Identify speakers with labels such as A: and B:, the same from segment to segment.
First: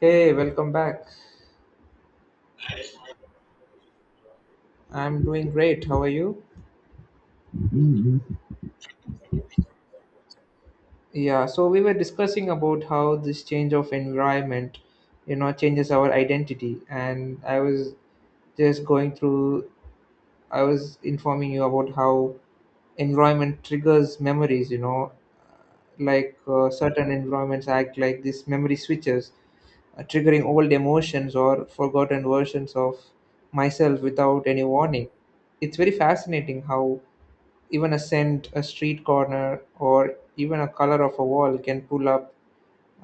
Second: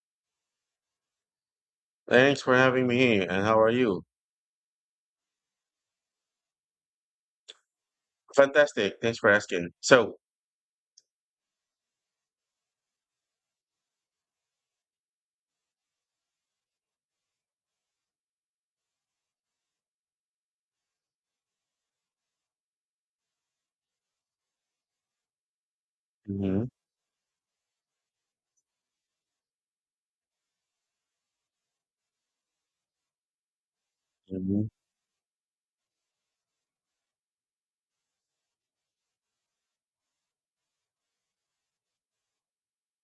A: Hey, welcome back.
B: Thanks for having me here. And how are you?
A: I'm doing great. How are you?
B: Fantastic. Thanks for asking. So,
A: Yeah, so we were discussing about how this change of environment, you know, changes our identity. And I was just going through, I was informing you about how environment triggers memories, you know, like
B: Mhm,
A: certain environments act like these memory switches, triggering old emotions or forgotten versions of myself without any
B: mhm.
A: warning. It's very fascinating how even a scent, a street corner, or even a color of a wall can pull up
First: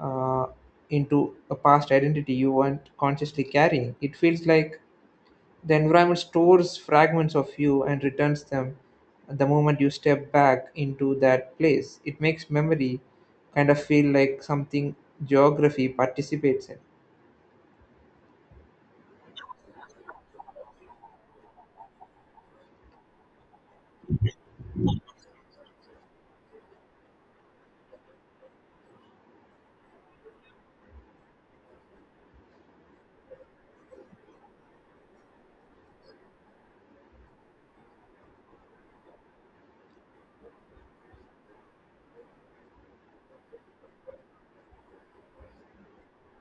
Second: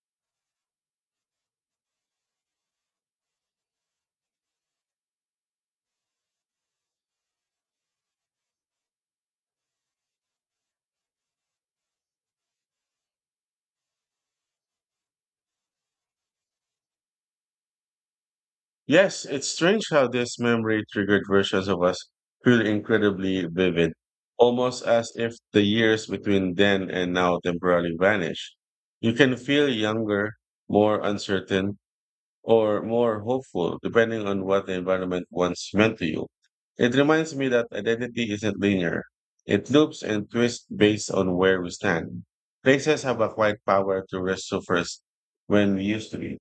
A: uh, into a past identity you weren't consciously carrying. It feels like the environment stores fragments of you and returns them the moment you step back into that place. It makes memory kind of feel like something geography participates in.
B: Yes, it's strange how this memory triggered versions of us feel incredibly vivid, almost as if the years between then and now temporarily vanish. You can feel younger, more uncertain, or more hopeful, depending on what the environment once meant to you. It reminds me that identity isn't linear. It loops and twists based on where we stand. Places have a quiet power to resurface when we used to be.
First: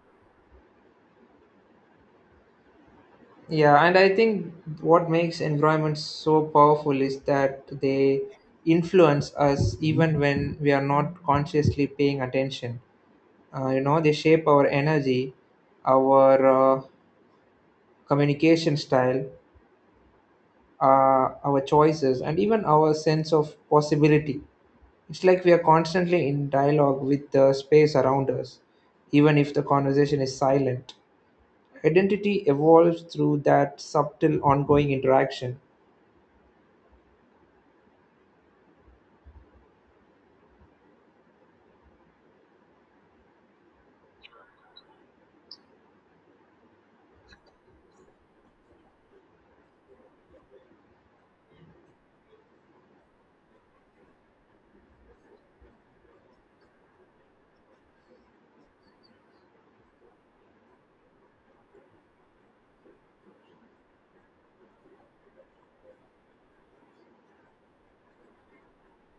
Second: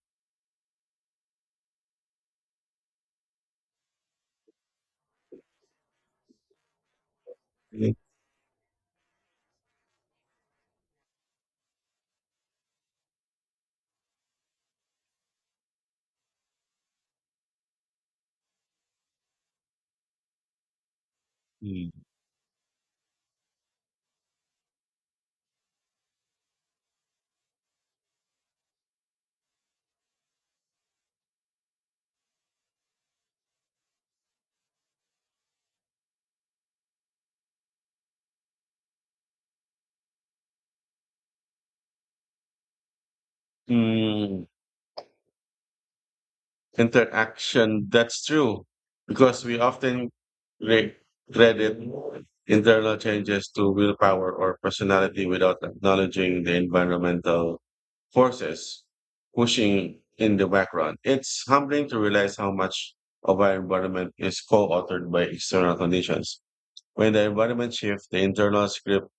A: Yeah, and I think what makes environments so powerful is that they influence us even when we are not consciously paying attention. You know, they shape our energy, our communication style, our
B: Mm.
A: choices, and even our sense of possibility. It's like we are constantly in dialogue with the space around us, even if the conversation is silent. Identity evolves through that subtle ongoing interaction.
B: Mm. Interaction. That's true, because we often re- credit internal changes to willpower or personality without acknowledging the environmental forces pushing in the background. It's humbling to realize how much of our environment is co-authored by external conditions. When the environment shifts, the internal script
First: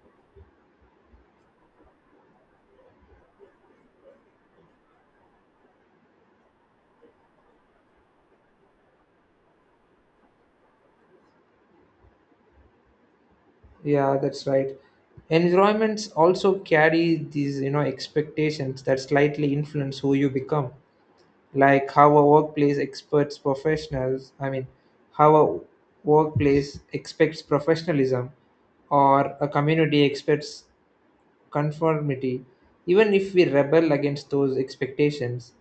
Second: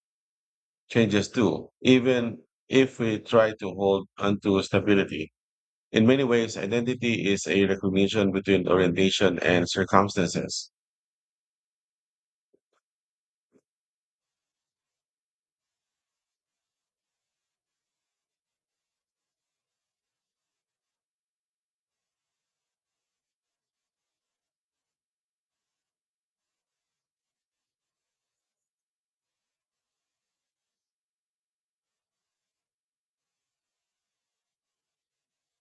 B: changes too, even if we try to hold onto stability. In many ways, identity is a recognition between orientation and circumstances.
A: Yeah, that's right. Environments also carry these, you know, expectations that slightly influence who you become. Like how a workplace expects professionalism or a community expects conformity. Even if we rebel against those expectations,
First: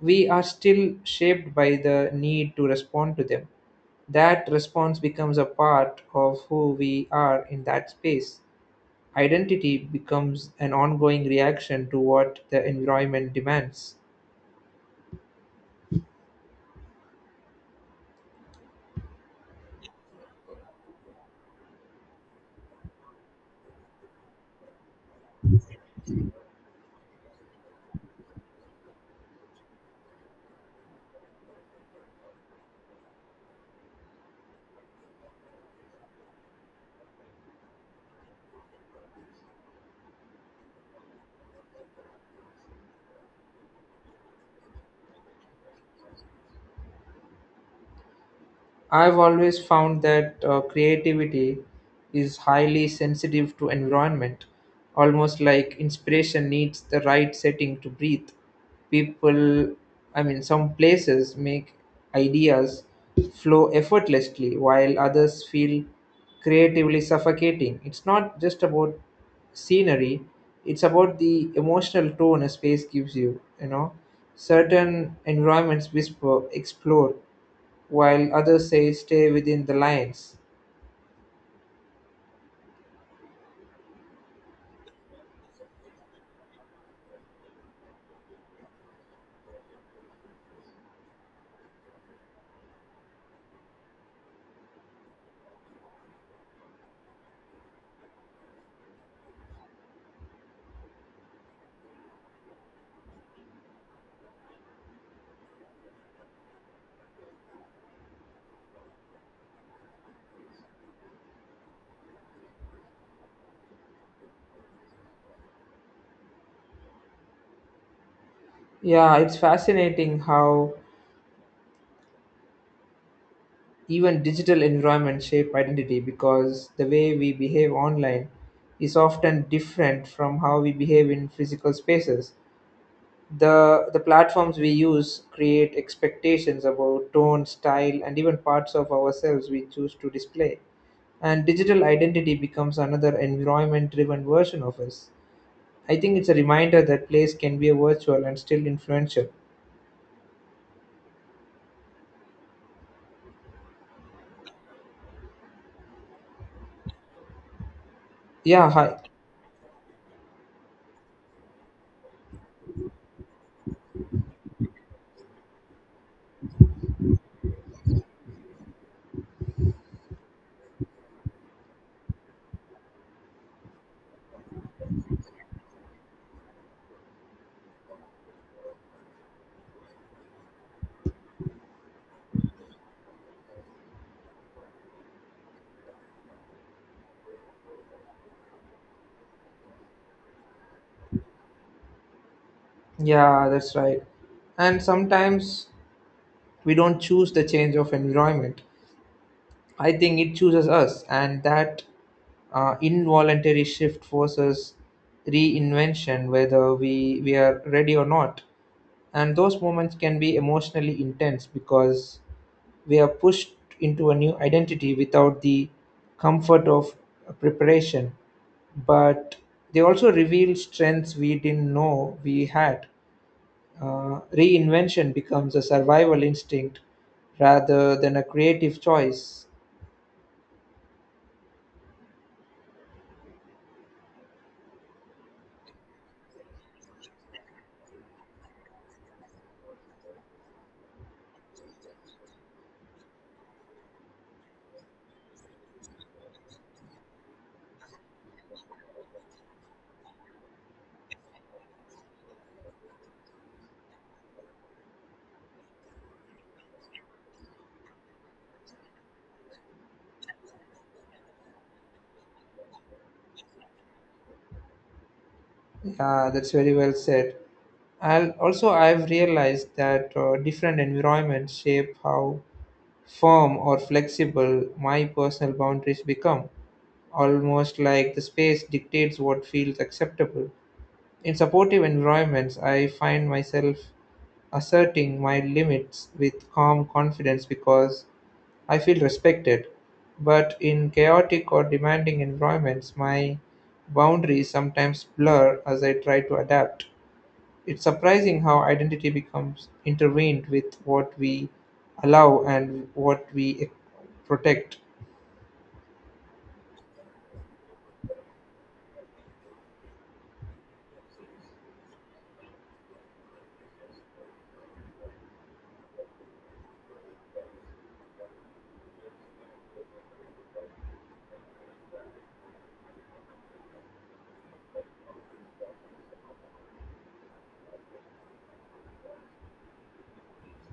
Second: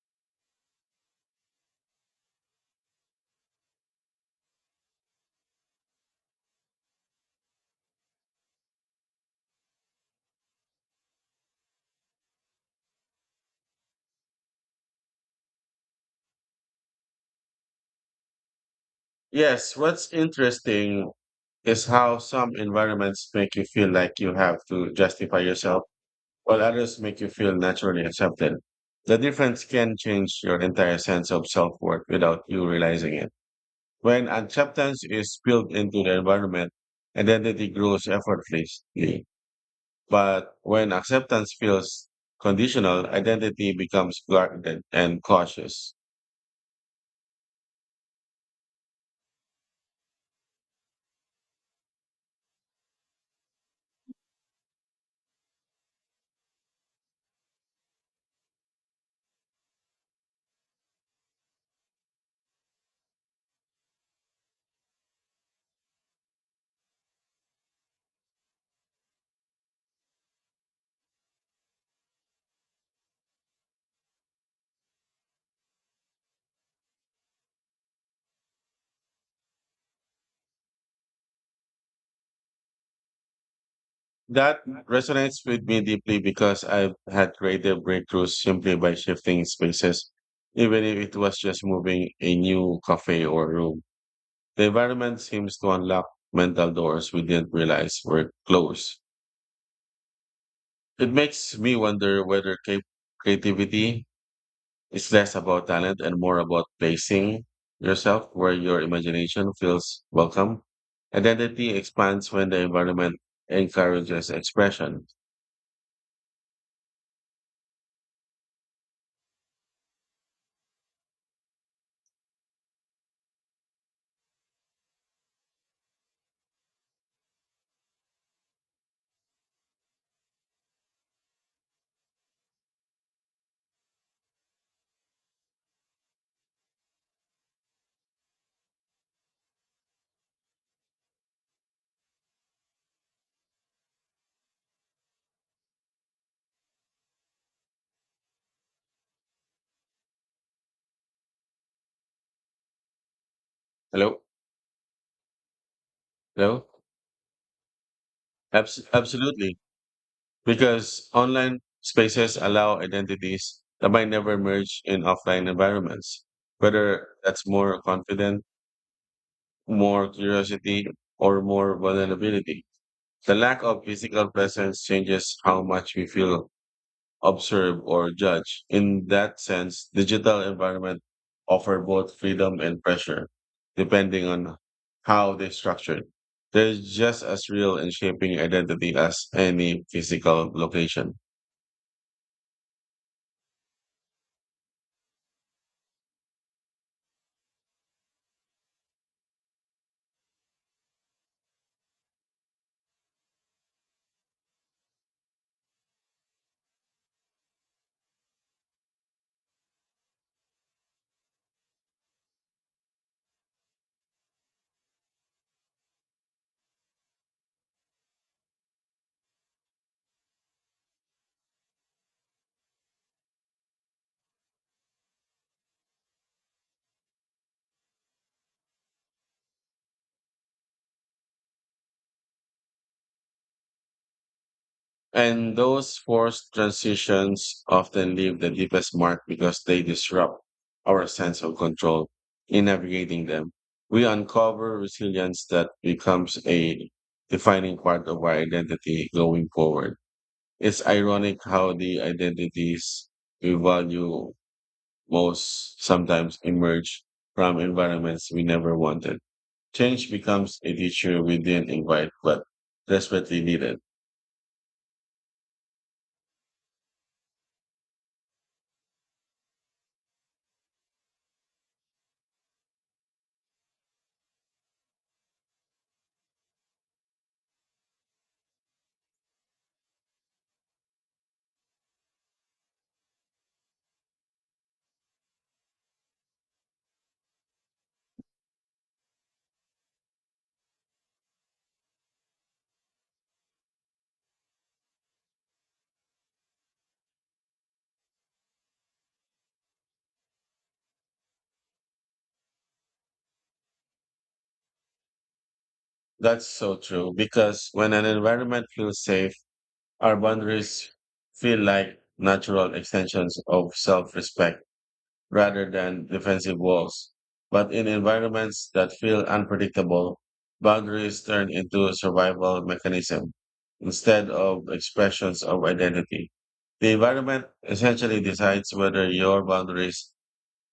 A: we are still shaped by the need to respond to them. That response becomes a part of who we are in that space. Identity becomes an ongoing reaction to what the environment demands.
B: Yes, what's interesting is how some environments make you feel like you have to justify yourself, while others make you feel naturally accepted. The difference can change your entire sense of self worth without you realizing it. When acceptance is built into the environment, identity grows effortlessly. But when acceptance feels conditional, identity becomes guarded and cautious.
A: I've always found that creativity is highly sensitive to environment, almost like inspiration needs the right setting to breathe. People, some places make ideas flow effortlessly while others feel creatively suffocating. It's not just about scenery, it's about the emotional tone a space gives you, you know. Certain environments whisper, explore, while others say stay within the lines.
B: That resonates with me deeply because I've had creative breakthroughs simply by shifting spaces, even if it was just moving a new cafe or room. The environment seems to unlock mental doors we didn't realize were closed. It makes me wonder whether creativity it's less about talent and more about placing yourself where your imagination feels welcome. Identity expands when the environment encourages expression.
A: Yeah, it's fascinating how even digital environments shape identity because the way we behave online is often different from how we behave in physical spaces. The platforms we use create expectations about tone, style, and even parts of ourselves we choose to display, and digital identity becomes another environment driven version of us. I think it's a reminder that place can be a virtual and still influential.
B: Hello? Hello?
A: Yeah, hi.
B: Absolutely. Because online spaces allow identities that might never merge in offline environments, whether that's more confident, more curiosity, or more vulnerability. The lack of physical presence changes how much we feel observe or judge. In that sense, digital environment offer both freedom and pressure, depending on how they're structured. They're just as real in shaping identity as any physical location.
A: Yeah, that's right. And sometimes we don't choose the change of environment. I think it chooses us, and that involuntary shift forces reinvention, whether we are ready or not. And those moments can be emotionally intense because we are pushed into a new identity without the comfort of preparation. But they also reveal strengths we didn't know we had. Reinvention becomes a survival instinct rather than a creative choice.
B: And those forced transitions often leave the deepest mark because they disrupt our sense of control in navigating them. We uncover resilience that becomes a defining part of our identity going forward. It's ironic how the identities we value most sometimes emerge from environments we never wanted. Change becomes a teacher we didn't invite but desperately needed.
A: Yeah, that's very well said. I've realized that different environments shape how firm or flexible my personal boundaries become, almost like the space dictates what feels acceptable. In supportive environments, I find myself asserting my limits with calm confidence because I feel respected. But in chaotic or demanding environments, my boundaries sometimes blur as I try to adapt. It's surprising how identity becomes intertwined with what we allow and what we protect.
B: That's so true because when an environment feels safe, our boundaries feel like natural extensions of self respect rather than defensive walls. But in environments that feel unpredictable, boundaries turn into a survival mechanism instead of expressions of identity. The environment essentially decides whether your boundaries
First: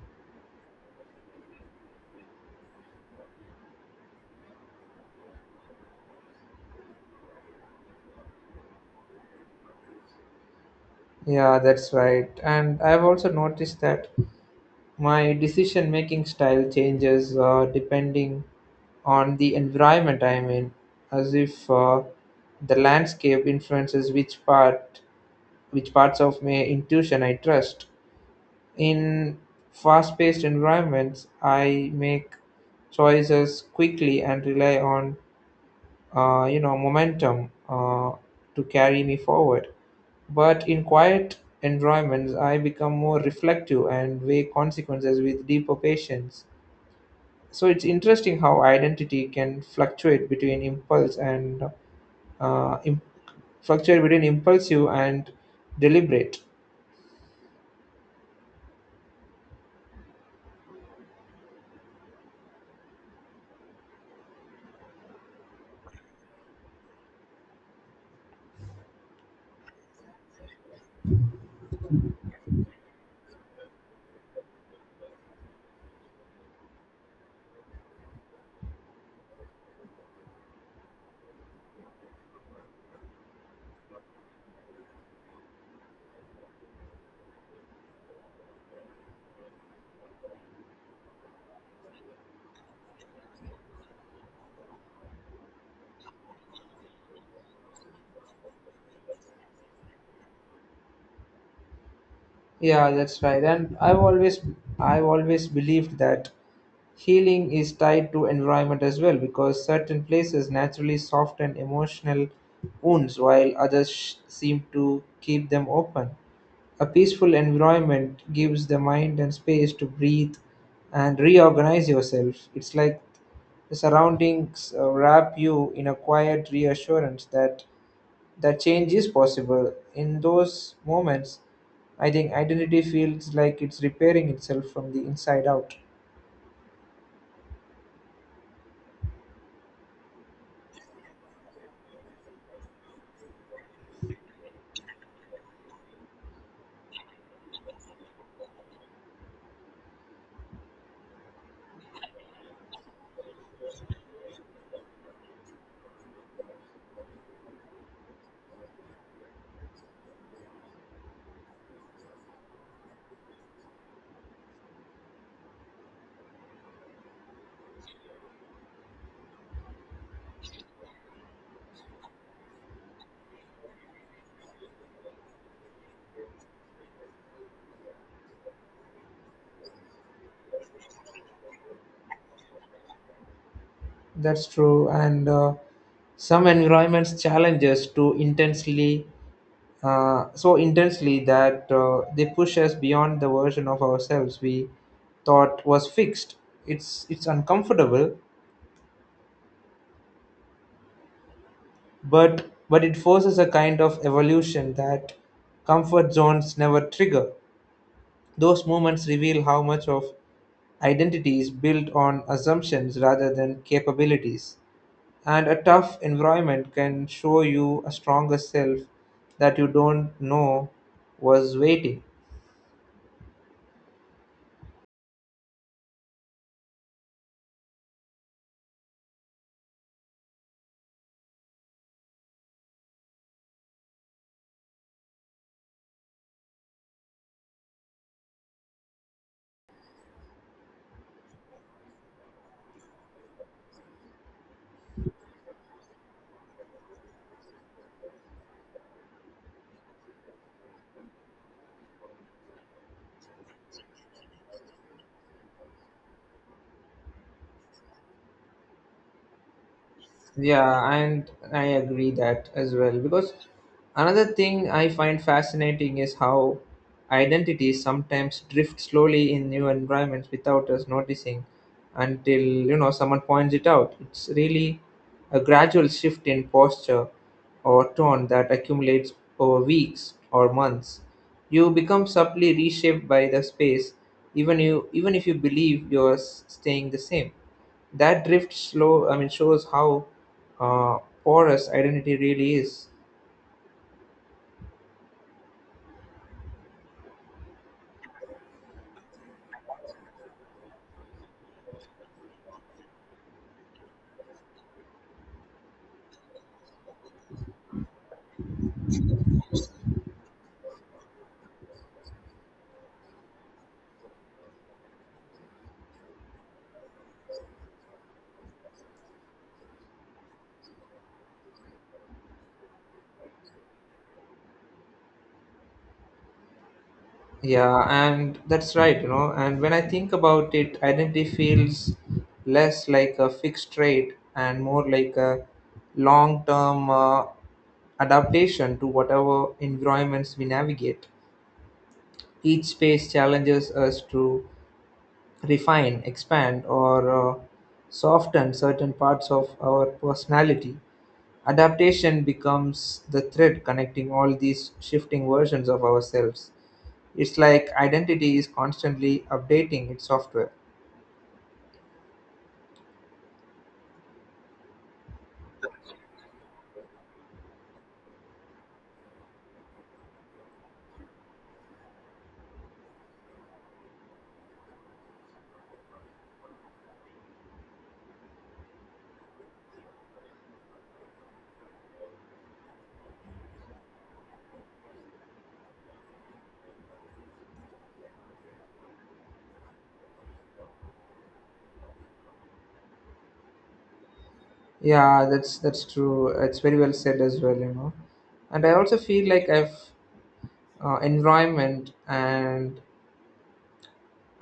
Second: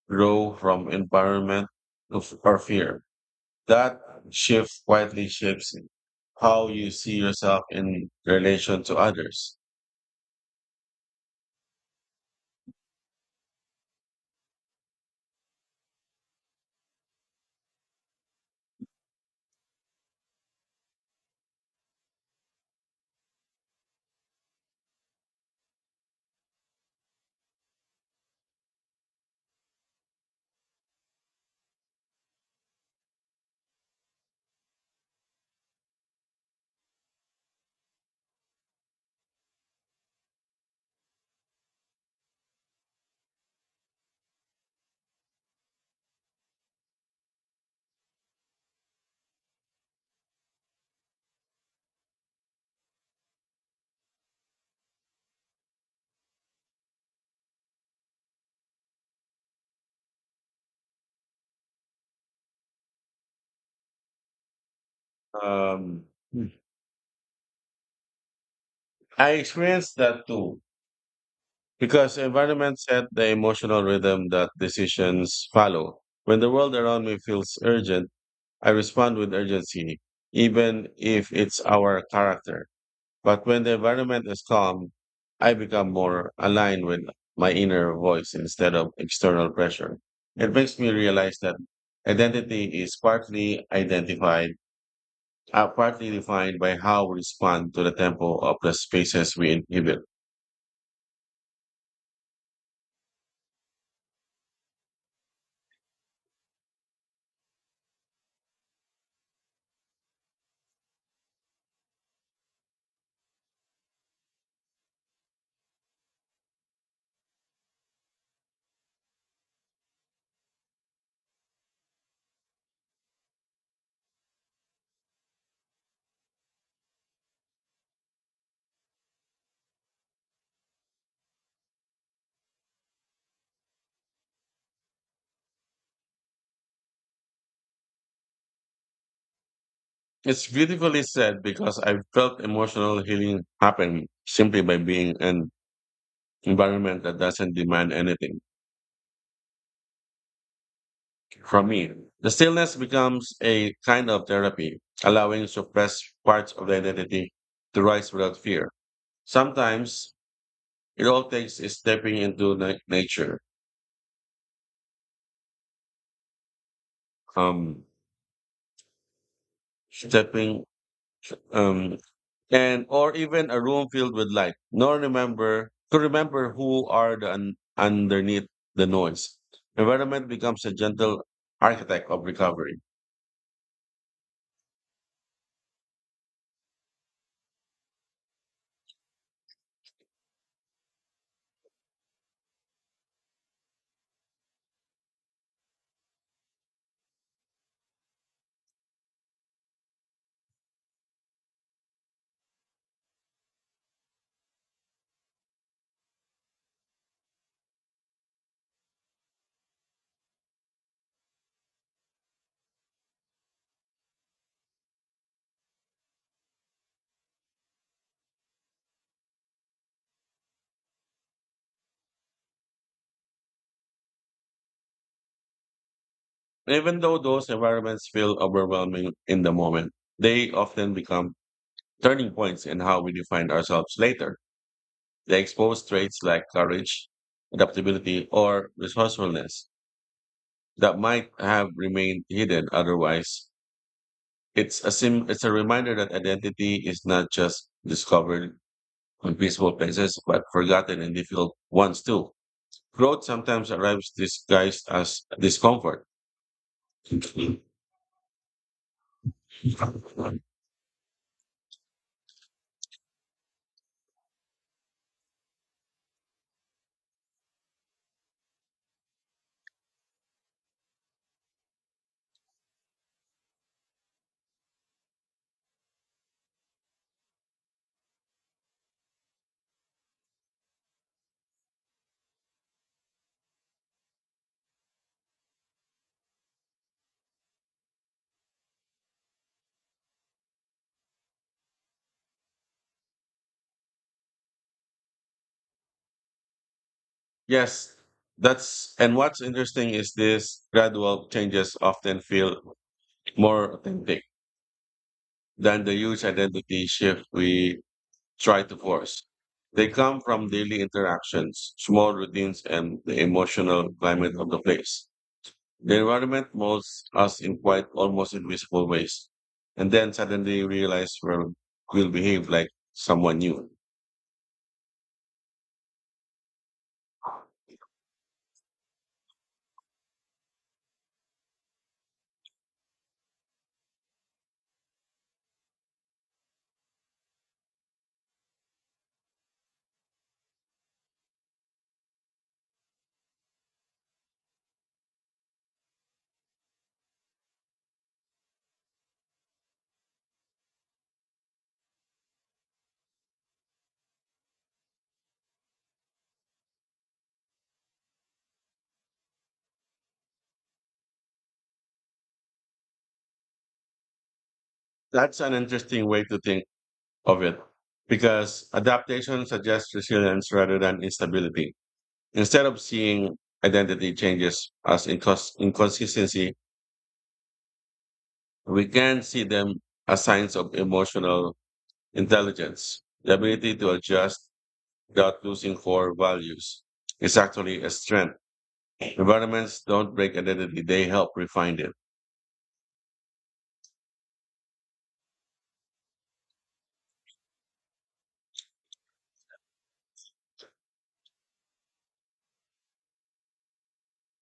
B: grow from or fear. That shift quietly shapes how you see yourself in relation to others.
A: Yeah, that's right. And I've also noticed that my decision making style changes depending on the environment I'm in, as if the landscape influences which parts of my intuition I trust. In fast paced environments, I make choices quickly and rely on you know, momentum to carry me forward. But in quiet environments, I become more reflective and weigh consequences with deeper patience. So it's interesting how identity can fluctuate between uh, im- impulsive and deliberate.
B: Um, I experienced that too. Because environment set the emotional rhythm that decisions follow. When the world around me feels urgent, I respond with urgency, even if it's our character. But when the environment is calm, I become more aligned with my inner voice instead of external pressure. It makes me realize that identity is partly defined by how we respond to the tempo of the spaces we inhabit.
A: Yeah, that's right. And I've always believed that healing is tied to environment as well because certain places naturally soften emotional wounds while others seem to keep them open. A peaceful environment gives the mind and space to breathe and reorganize yourself. It's like the surroundings wrap you in a quiet reassurance that change is possible. In those moments, I think identity feels like it's repairing itself from the inside out.
B: It's beautifully said because I felt emotional healing happen simply by being an environment that doesn't demand anything from me. The stillness becomes a kind of therapy, allowing suppressed parts of the identity to rise without fear. Sometimes it all takes is stepping into nature, um, stepping um, and or even a room filled with light, nor remember to remember who are the underneath the noise. Environment becomes a gentle architect of recovery.
A: That's true, and some environments challenge us to intensely, so intensely that they push us beyond the version of ourselves we thought was fixed. It's uncomfortable, but it forces a kind of evolution that comfort zones never trigger. Those moments reveal how much of identity is built on assumptions rather than capabilities. And a tough environment can show you a stronger self that you don't know was waiting.
B: Even though those environments feel overwhelming in the moment, they often become turning points in how we define ourselves later. They expose traits like courage, adaptability, or resourcefulness that might have remained hidden otherwise. It's a reminder that identity is not just discovered in peaceful places, but forgotten in difficult ones too. Growth sometimes arrives disguised as discomfort.
A: Yeah, and I agree that as well. Because another thing I find fascinating is how identities sometimes drift slowly in new environments without us noticing until, you know, someone points it out. It's really a gradual shift in posture or tone that accumulates over weeks or months. You become subtly reshaped by the space, even if you believe staying the same. That drift shows how uh, porous identity really is.
B: Yes, that's, and what's interesting is this gradual changes often feel more authentic than the huge identity shift we try to force. They come from daily interactions, small routines, and the emotional climate of the place. The environment molds us in quite almost invisible ways. And then suddenly realize we'll behave like someone new.
A: Yeah, and that's right, you know. And when I think about it, identity feels less like a fixed trait and more like a long term adaptation to whatever environments we navigate. Each space challenges us to refine, expand, or soften certain parts of our personality. Adaptation becomes the thread connecting all these shifting versions of ourselves. It's like identity is constantly updating its software.
B: That's an interesting way to think of it because adaptation suggests resilience rather than instability. Instead of seeing identity changes as inconsistency, we can see them as signs of emotional intelligence, the ability to adjust without losing core values. Is actually a strength. Environments don't break identity, they help refine it.
A: Yeah, that's true. It's very well said as well, you know. And I also feel like I've environment and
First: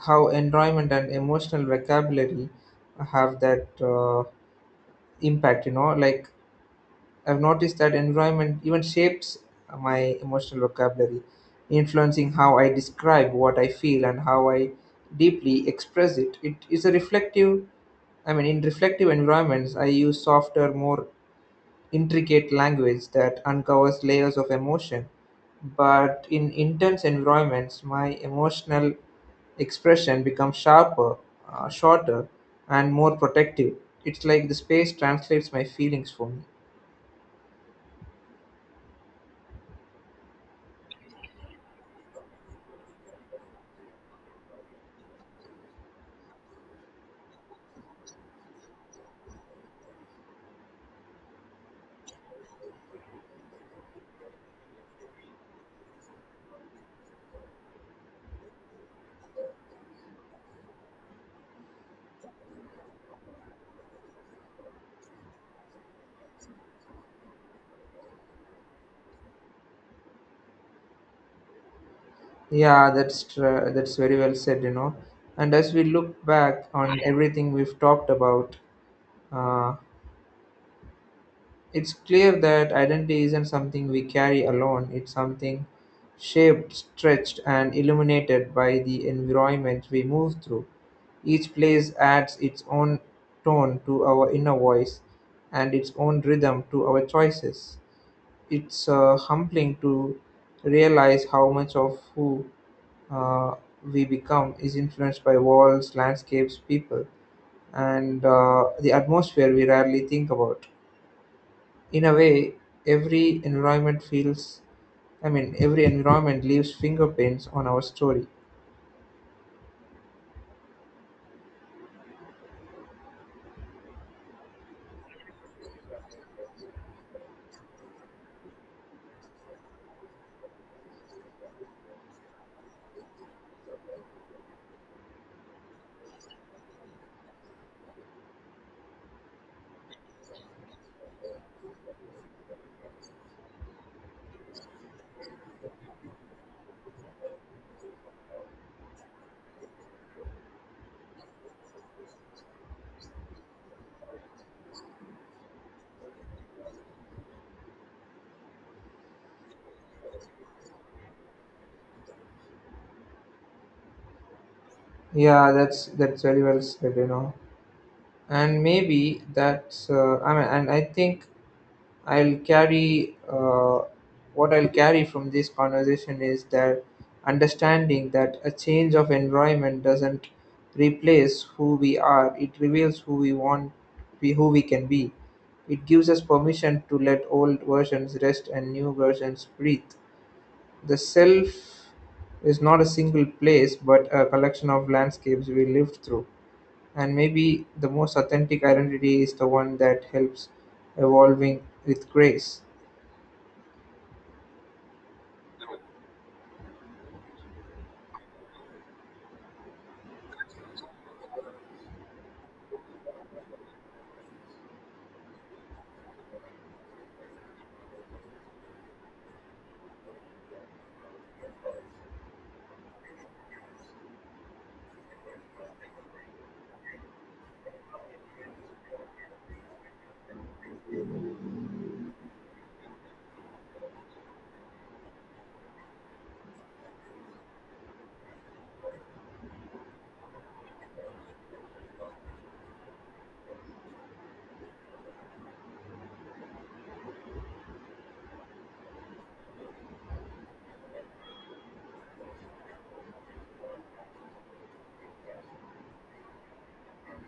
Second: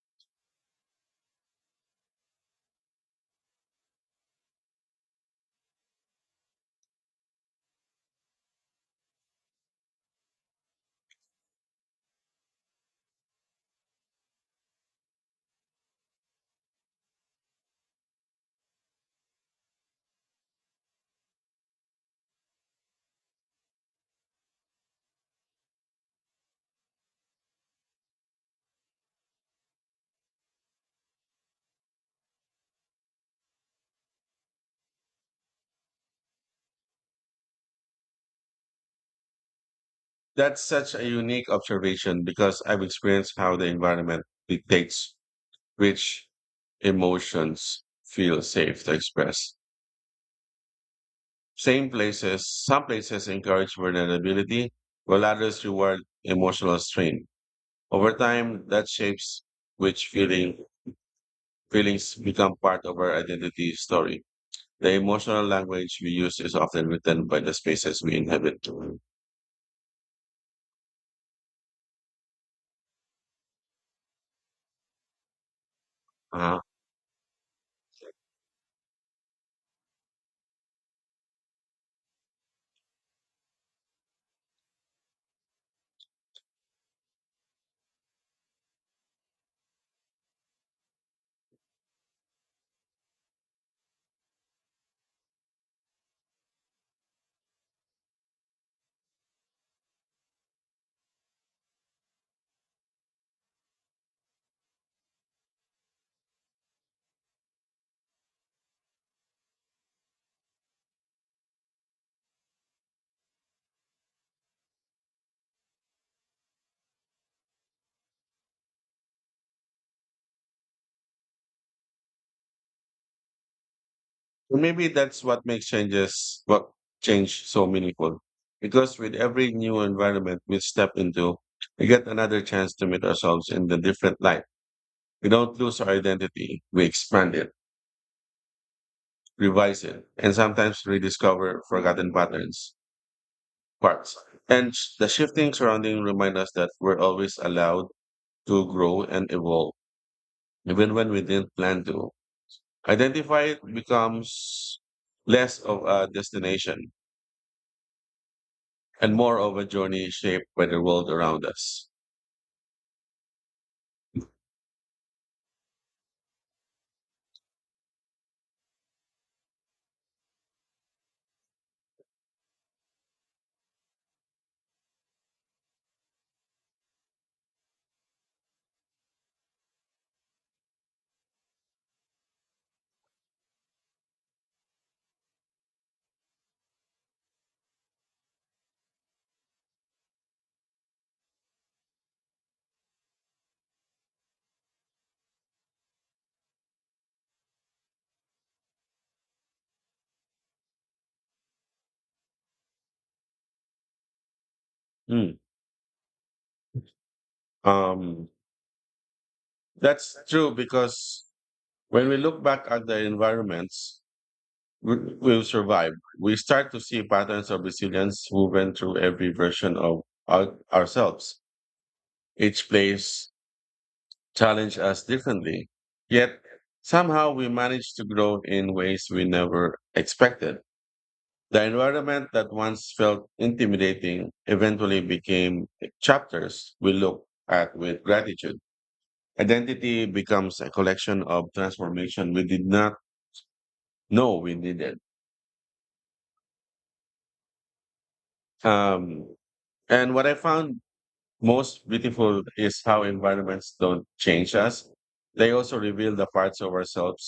A: how environment and emotional vocabulary have that impact. You know, like I've noticed that environment even shapes my emotional vocabulary, influencing how I describe what I feel and how I deeply express it. It is a reflective, I mean, In reflective environments, I use softer, more intricate language that uncovers layers of emotion. But in intense environments, my emotional expression becomes sharper, shorter, and more protective. It's like the space translates my feelings for me.
B: That's such a unique observation because I've experienced how the environment dictates which emotions feel safe to express. Some places encourage vulnerability, while others reward emotional strain. Over time, that shapes which feelings become part of our identity story. The emotional language we use is often written by the spaces we inhabit. Uh-huh.
A: That's very well said, you know. And as we look back on everything we've talked about, uh, it's clear that identity isn't something we carry alone. It's something shaped, stretched, and illuminated by the environment we move through. Each place adds its own tone to our inner voice and its own rhythm to our choices. It's humbling to realize how much of who uh, we become is influenced by walls, landscapes, people, and the atmosphere we rarely think about. In a way, every environment feels, I mean, every environment leaves fingerprints on our story.
B: And maybe that's what makes change so meaningful. Because with every new environment we step into, we get another chance to meet ourselves in the different light. We don't lose our identity. We expand it, revise it, and sometimes rediscover forgotten parts. And the shifting surrounding remind us that we're always allowed to grow and evolve, even when we didn't plan to. Identify becomes less of a destination and more of a journey shaped by the world around us.
A: Yeah, that's very well said, you know. And maybe that's, I mean, and I think I'll carry what I'll carry from this conversation is that understanding that a change of environment doesn't replace who we are. It reveals be who we can be. It gives us permission to let old versions rest and new versions breathe. The self is not a single place, but a collection of landscapes we lived through. And maybe the most authentic identity is the one that helps evolving with grace.
B: Hmm. Um, that's true because when we look back at the environments we will survive. We start to see patterns of resilience woven through every version of ourselves. Each place challenge us differently, yet somehow we manage to grow in ways we never expected. The environment that once felt intimidating eventually became chapters we look at with gratitude. Identity becomes a collection of transformation we did not know we needed. Um, and what I found most beautiful is how environments don't change us. They also reveal the parts of ourselves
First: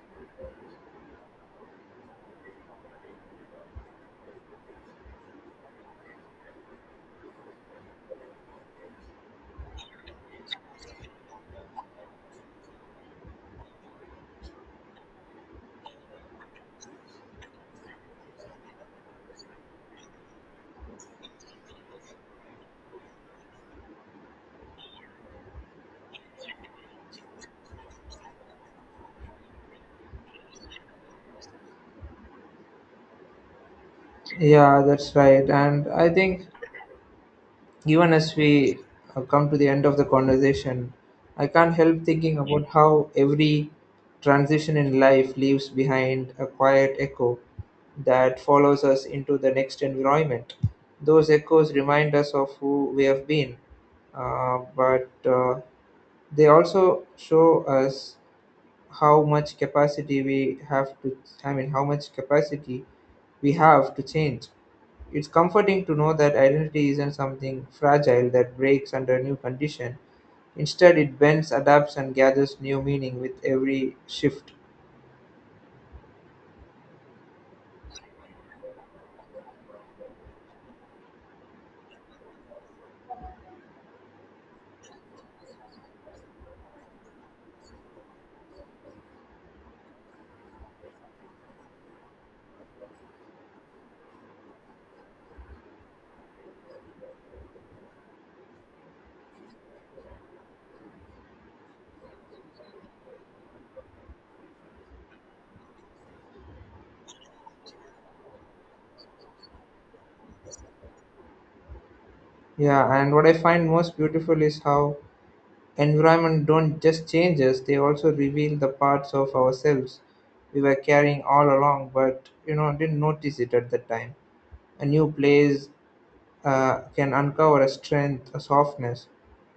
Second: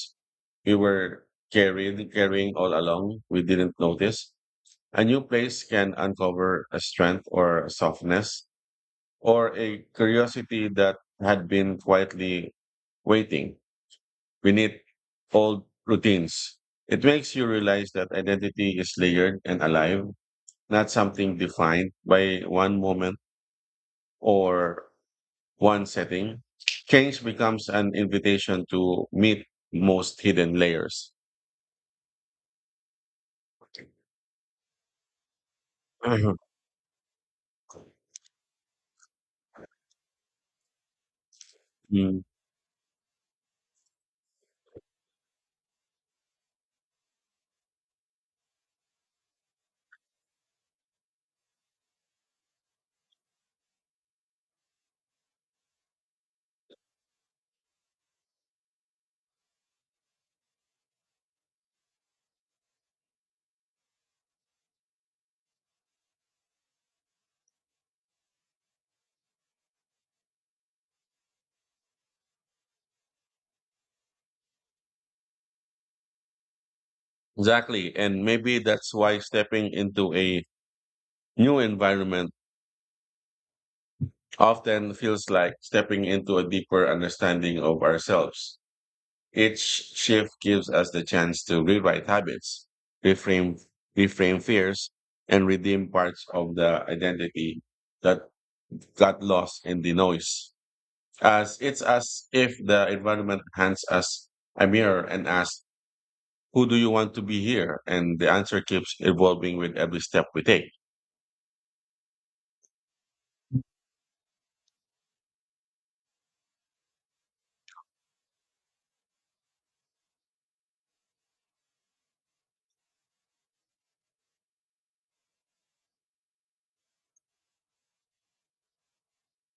B: we were carrying all along we didn't notice. A new place can uncover a strength or a softness or a curiosity that had been quietly waiting beneath old routines. It makes you realize that identity is layered and alive, not something defined by one moment or one setting. Change becomes an invitation to meet most hidden layers.
A: Yeah, that's right. And I
B: Mhm.
A: think even as we come to the end of the conversation, I can't help
B: Mm,
A: thinking about how every transition in life leaves behind a quiet echo that follows us into the next environment. Those echoes remind us of who we have been, but they also show us how much capacity we have to, how much capacity we have to change. It's comforting to know that identity isn't something fragile that breaks under new condition. Instead, it bends, adapts, and gathers new meaning with every shift.
B: Exactly. And maybe that's why stepping into a new environment often feels like stepping into a deeper understanding of ourselves. Each shift gives us the chance to rewrite habits, reframe, reframe fears, and redeem parts of the identity that got lost in the noise. As it's as if the environment hands us a mirror and asks, "Who do you want to be here?" And the answer keeps evolving with every step we take.
A: Yeah, and what I find most beautiful is how environment don't just change us; they also reveal the parts of ourselves we were carrying all along, but, you know, didn't notice it at the time. A new place, can uncover a strength, a softness,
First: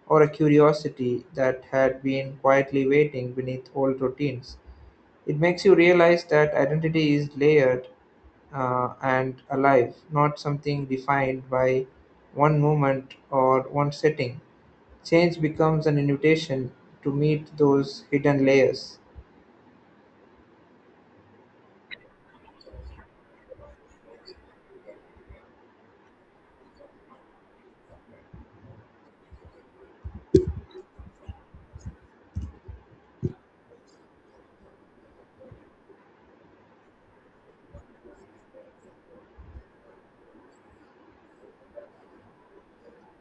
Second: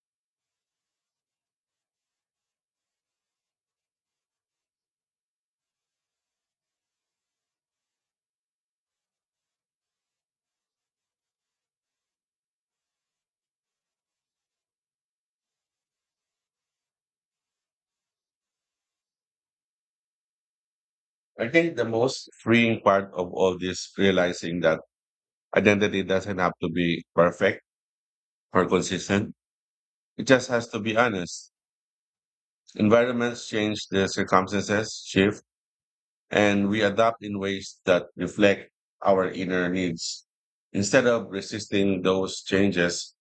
A: or a curiosity that had been quietly waiting beneath old routines. It makes you realize that identity is layered and alive, not something defined by one moment or one setting. Change becomes an invitation to meet those hidden layers.
B: I think the most freeing part of all this realizing that identity doesn't have to be perfect or consistent. It just has to be honest. Environments change, the circumstances shift, and we adapt in ways that reflect our inner needs. Instead of resisting those changes,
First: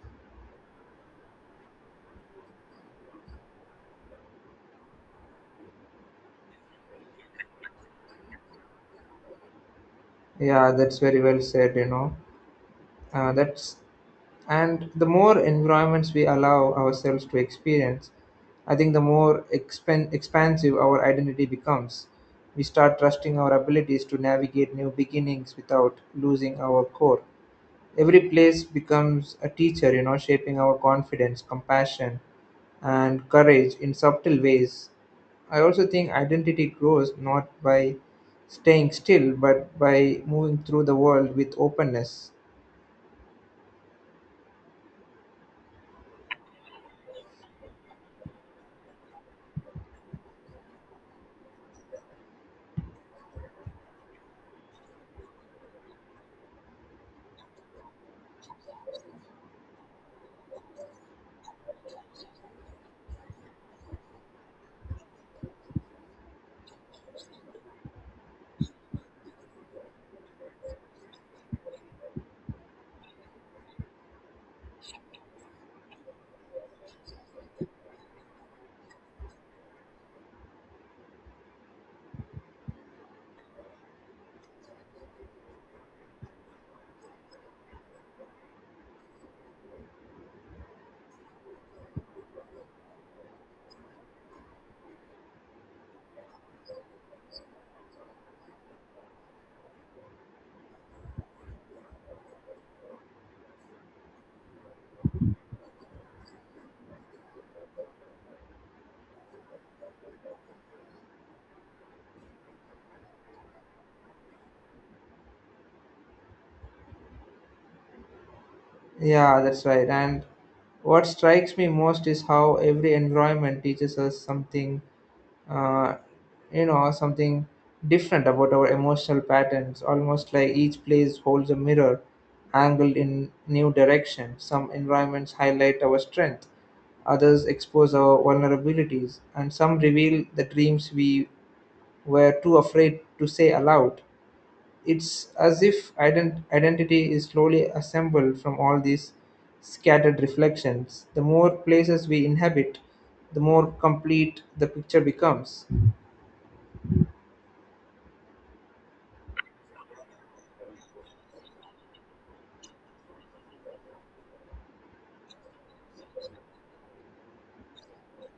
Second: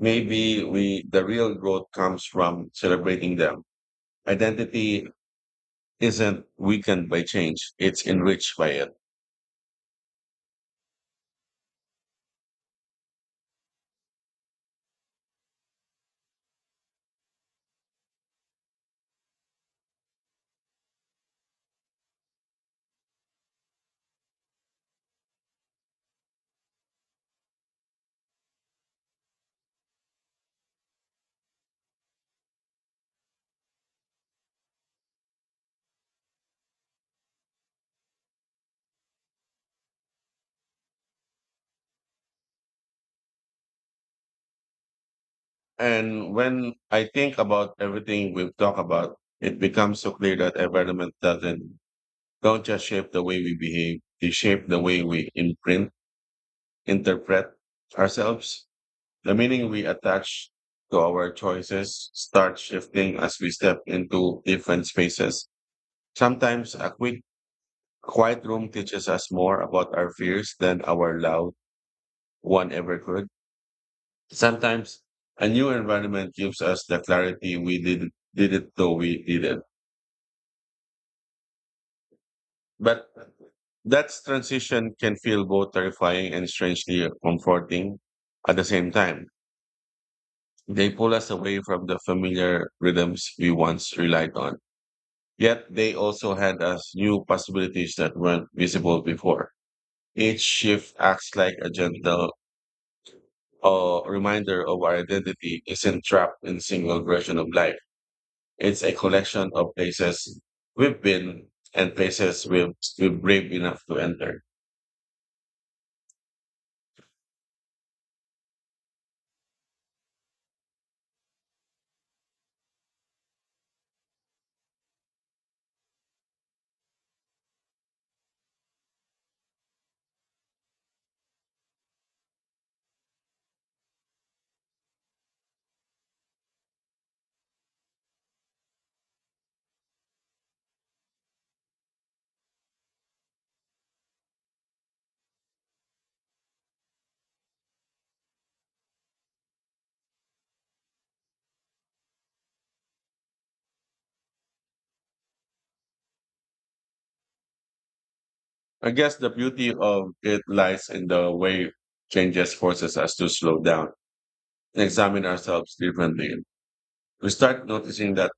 B: maybe we the real growth comes from celebrating them. Identity isn't weakened by change, it's enriched by it.
A: Yeah, that's very well said, you know. That's And the more environments we allow ourselves to experience, I think the more expansive our identity becomes. We start trusting our abilities to navigate new beginnings without losing our core. Every place becomes a teacher, you know, shaping our confidence, compassion, and courage in subtle ways. I also think identity grows not by staying still, but by moving through the world with openness.
B: And when I think about everything we've talked about, it becomes so clear that environment doesn't don't just shape the way we behave, they shape the way we interpret ourselves. The meaning we attach to our choices start shifting as we step into different spaces. Sometimes a quick quiet room teaches us more about our fears than our loud one ever could. Sometimes a new environment gives us the clarity we didn't know we needed. But that transition can feel both terrifying and strangely comforting at the same time. They pull us away from the familiar rhythms we once relied on. Yet they also hand us new possibilities that weren't visible before. Each shift acts like a reminder of our identity isn't trapped in single version of life. It's a collection of places we've been and places we've brave enough to enter.
A: Yeah, that's right. And what strikes me most is how every environment teaches us something, uh, you know, something different about our emotional patterns. Almost like each place holds a mirror angled in new direction. Some environments highlight our strength, others expose our vulnerabilities, and some reveal the dreams we were too afraid to say aloud. It's as if identity is slowly assembled from all these scattered reflections. The more places we inhabit, the more complete the picture becomes.
B: I guess the beauty of it lies in the way changes forces us to slow down and examine ourselves differently. We start noticing that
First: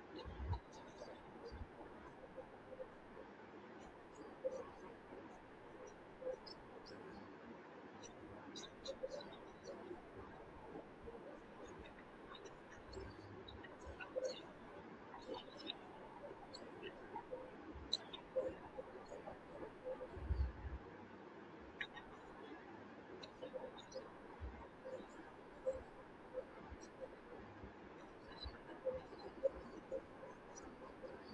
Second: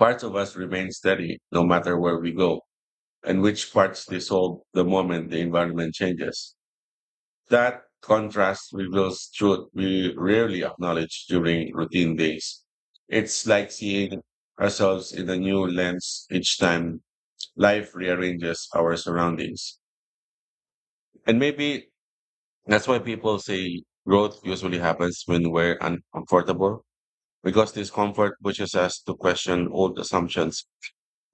B: parts of us remain steady no matter where we go and which parts dissolve the moment the environment changes. That contrast reveals truth we rarely acknowledge during routine days. It's like seeing ourselves in a new lens each time life rearranges our surroundings. And maybe that's why people say growth usually happens when we're uncomfortable, because discomfort pushes us to question old assumptions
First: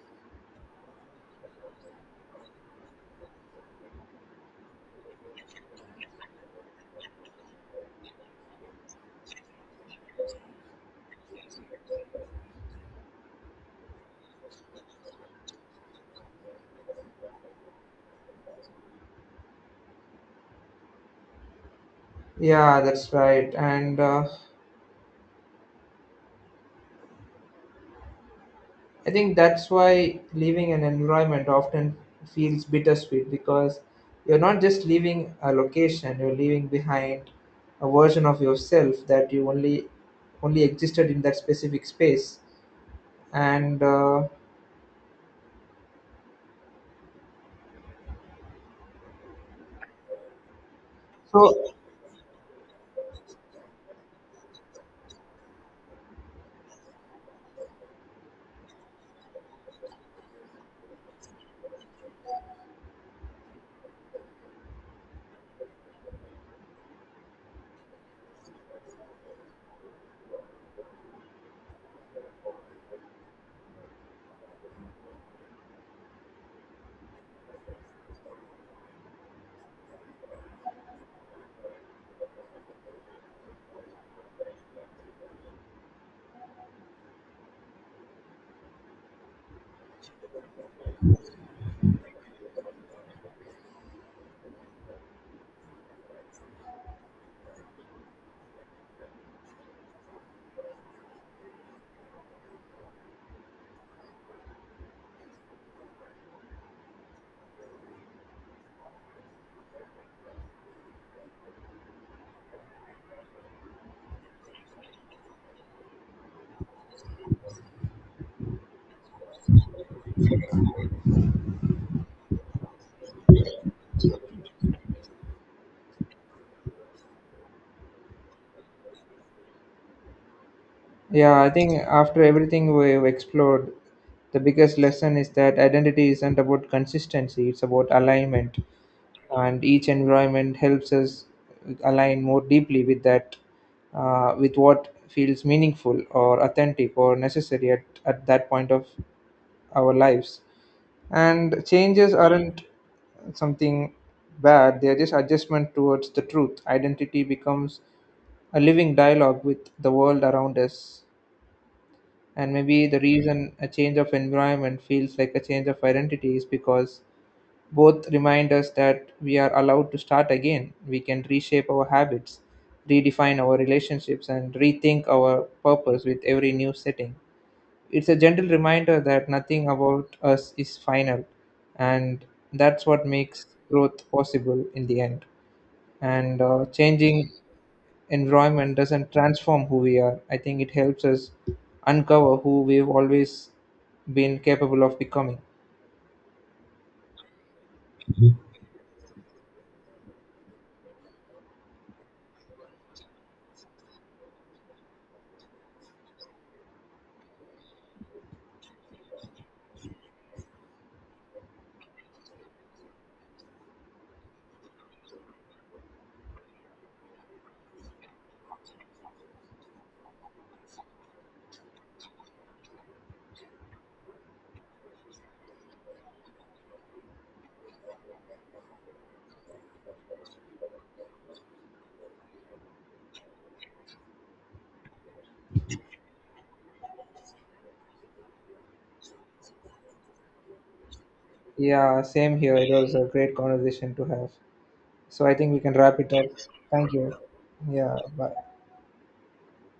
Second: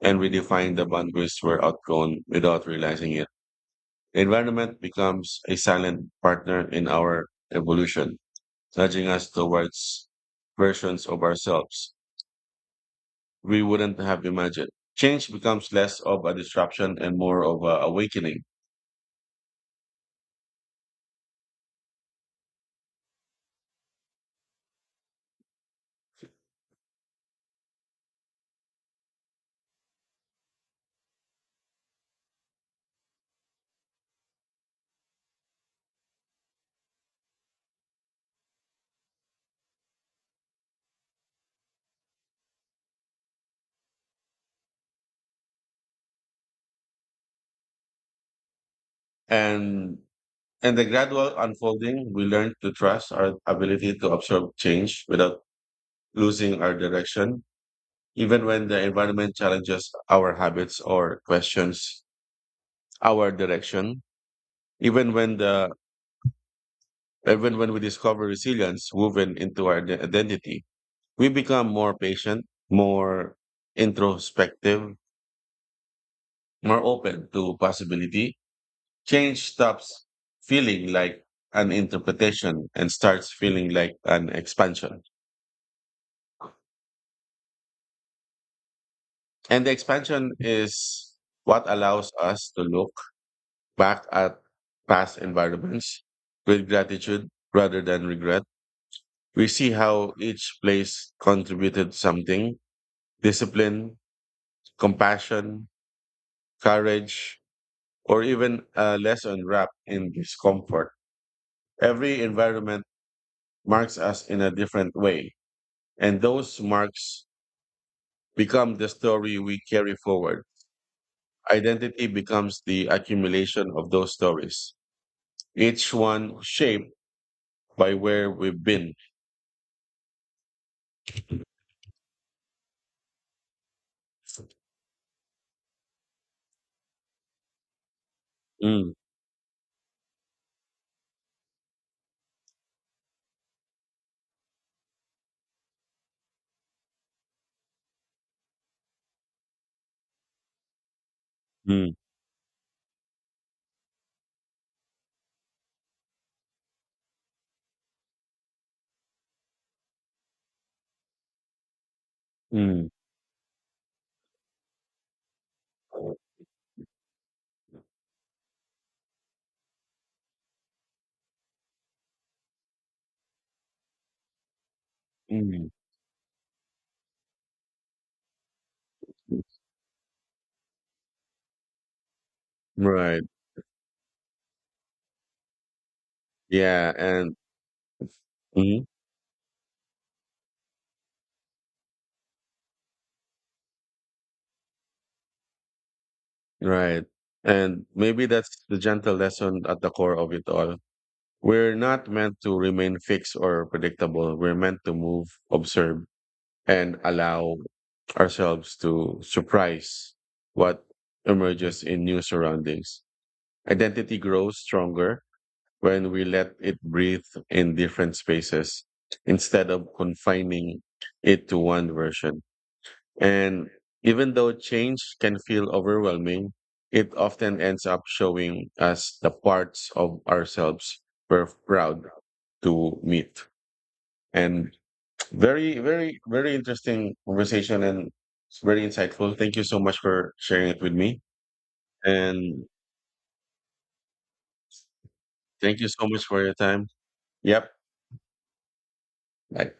B: and redefine the boundaries we're outgrown without realizing it. The environment becomes a silent partner in our evolution. Judging us towards versions of ourselves we wouldn't have imagined. Change becomes less of a disruption and more of a awakening.
A: Yeah, that's right. And I think that's why leaving an environment often feels bittersweet because you're not just leaving a location, you're leaving behind a version of yourself that you only only existed in that specific space. And
B: And and the gradual
A: so
B: unfolding, we learn to trust our ability to absorb change without losing our direction, even when the environment challenges our habits or questions our direction. Even when the Even when we discover resilience woven into our identity, we become more patient, more introspective, more open to possibility. Change stops feeling like an interpretation and starts feeling like an expansion. And the expansion is what allows us to look back at past environments with gratitude rather than regret. We see how each place contributed something, discipline, compassion, courage, or even a lesson wrapped in discomfort. Every environment marks us in a different way, and those marks become the story we carry forward. Identity becomes the accumulation of those stories, each one shaped by where we've been.
A: Yeah, I think after everything we've explored, the biggest lesson is that identity isn't about consistency, it's about alignment.
B: Mm,
A: And each environment helps us align more deeply with that, with what feels meaningful or authentic or necessary at that point of our lives. And
B: mm,
A: changes aren't something bad, they are just adjustment towards the truth. Identity becomes a living dialogue with the world around us, and maybe
B: mm,
A: the reason a change of environment feels like a change of identity is because both remind us that we are allowed to start again. We can reshape our habits, redefine our relationships, and rethink our
B: mm.
A: purpose with every new setting. It's a gentle reminder that nothing about us is final, and that's what
B: Right.
A: makes growth possible in the end. And
B: Yeah.
A: changing
B: And
A: environment
B: mhm,
A: doesn't transform who we are. I think it helps us uncover who we've always been capable of becoming.
B: right. And maybe that's the gentle lesson at the core of it all. We're not meant to remain fixed or predictable. We're meant to move, observe, and allow ourselves to surprise what emerges in new surroundings. Identity grows stronger when we let it breathe in different spaces instead of confining it to one version. And even though change can feel overwhelming, it often ends up showing us the parts of ourselves we're proud to meet. And very, very, very interesting conversation and it's very insightful. Thank you so much for sharing it with me.
A: Yeah, same here.
B: And
A: It was a great conversation to have. So I think we can
B: thank you
A: wrap
B: so
A: it
B: much
A: up.
B: for your time.
A: Thank you.
B: Yep.
A: Yeah, bye.
B: Bye.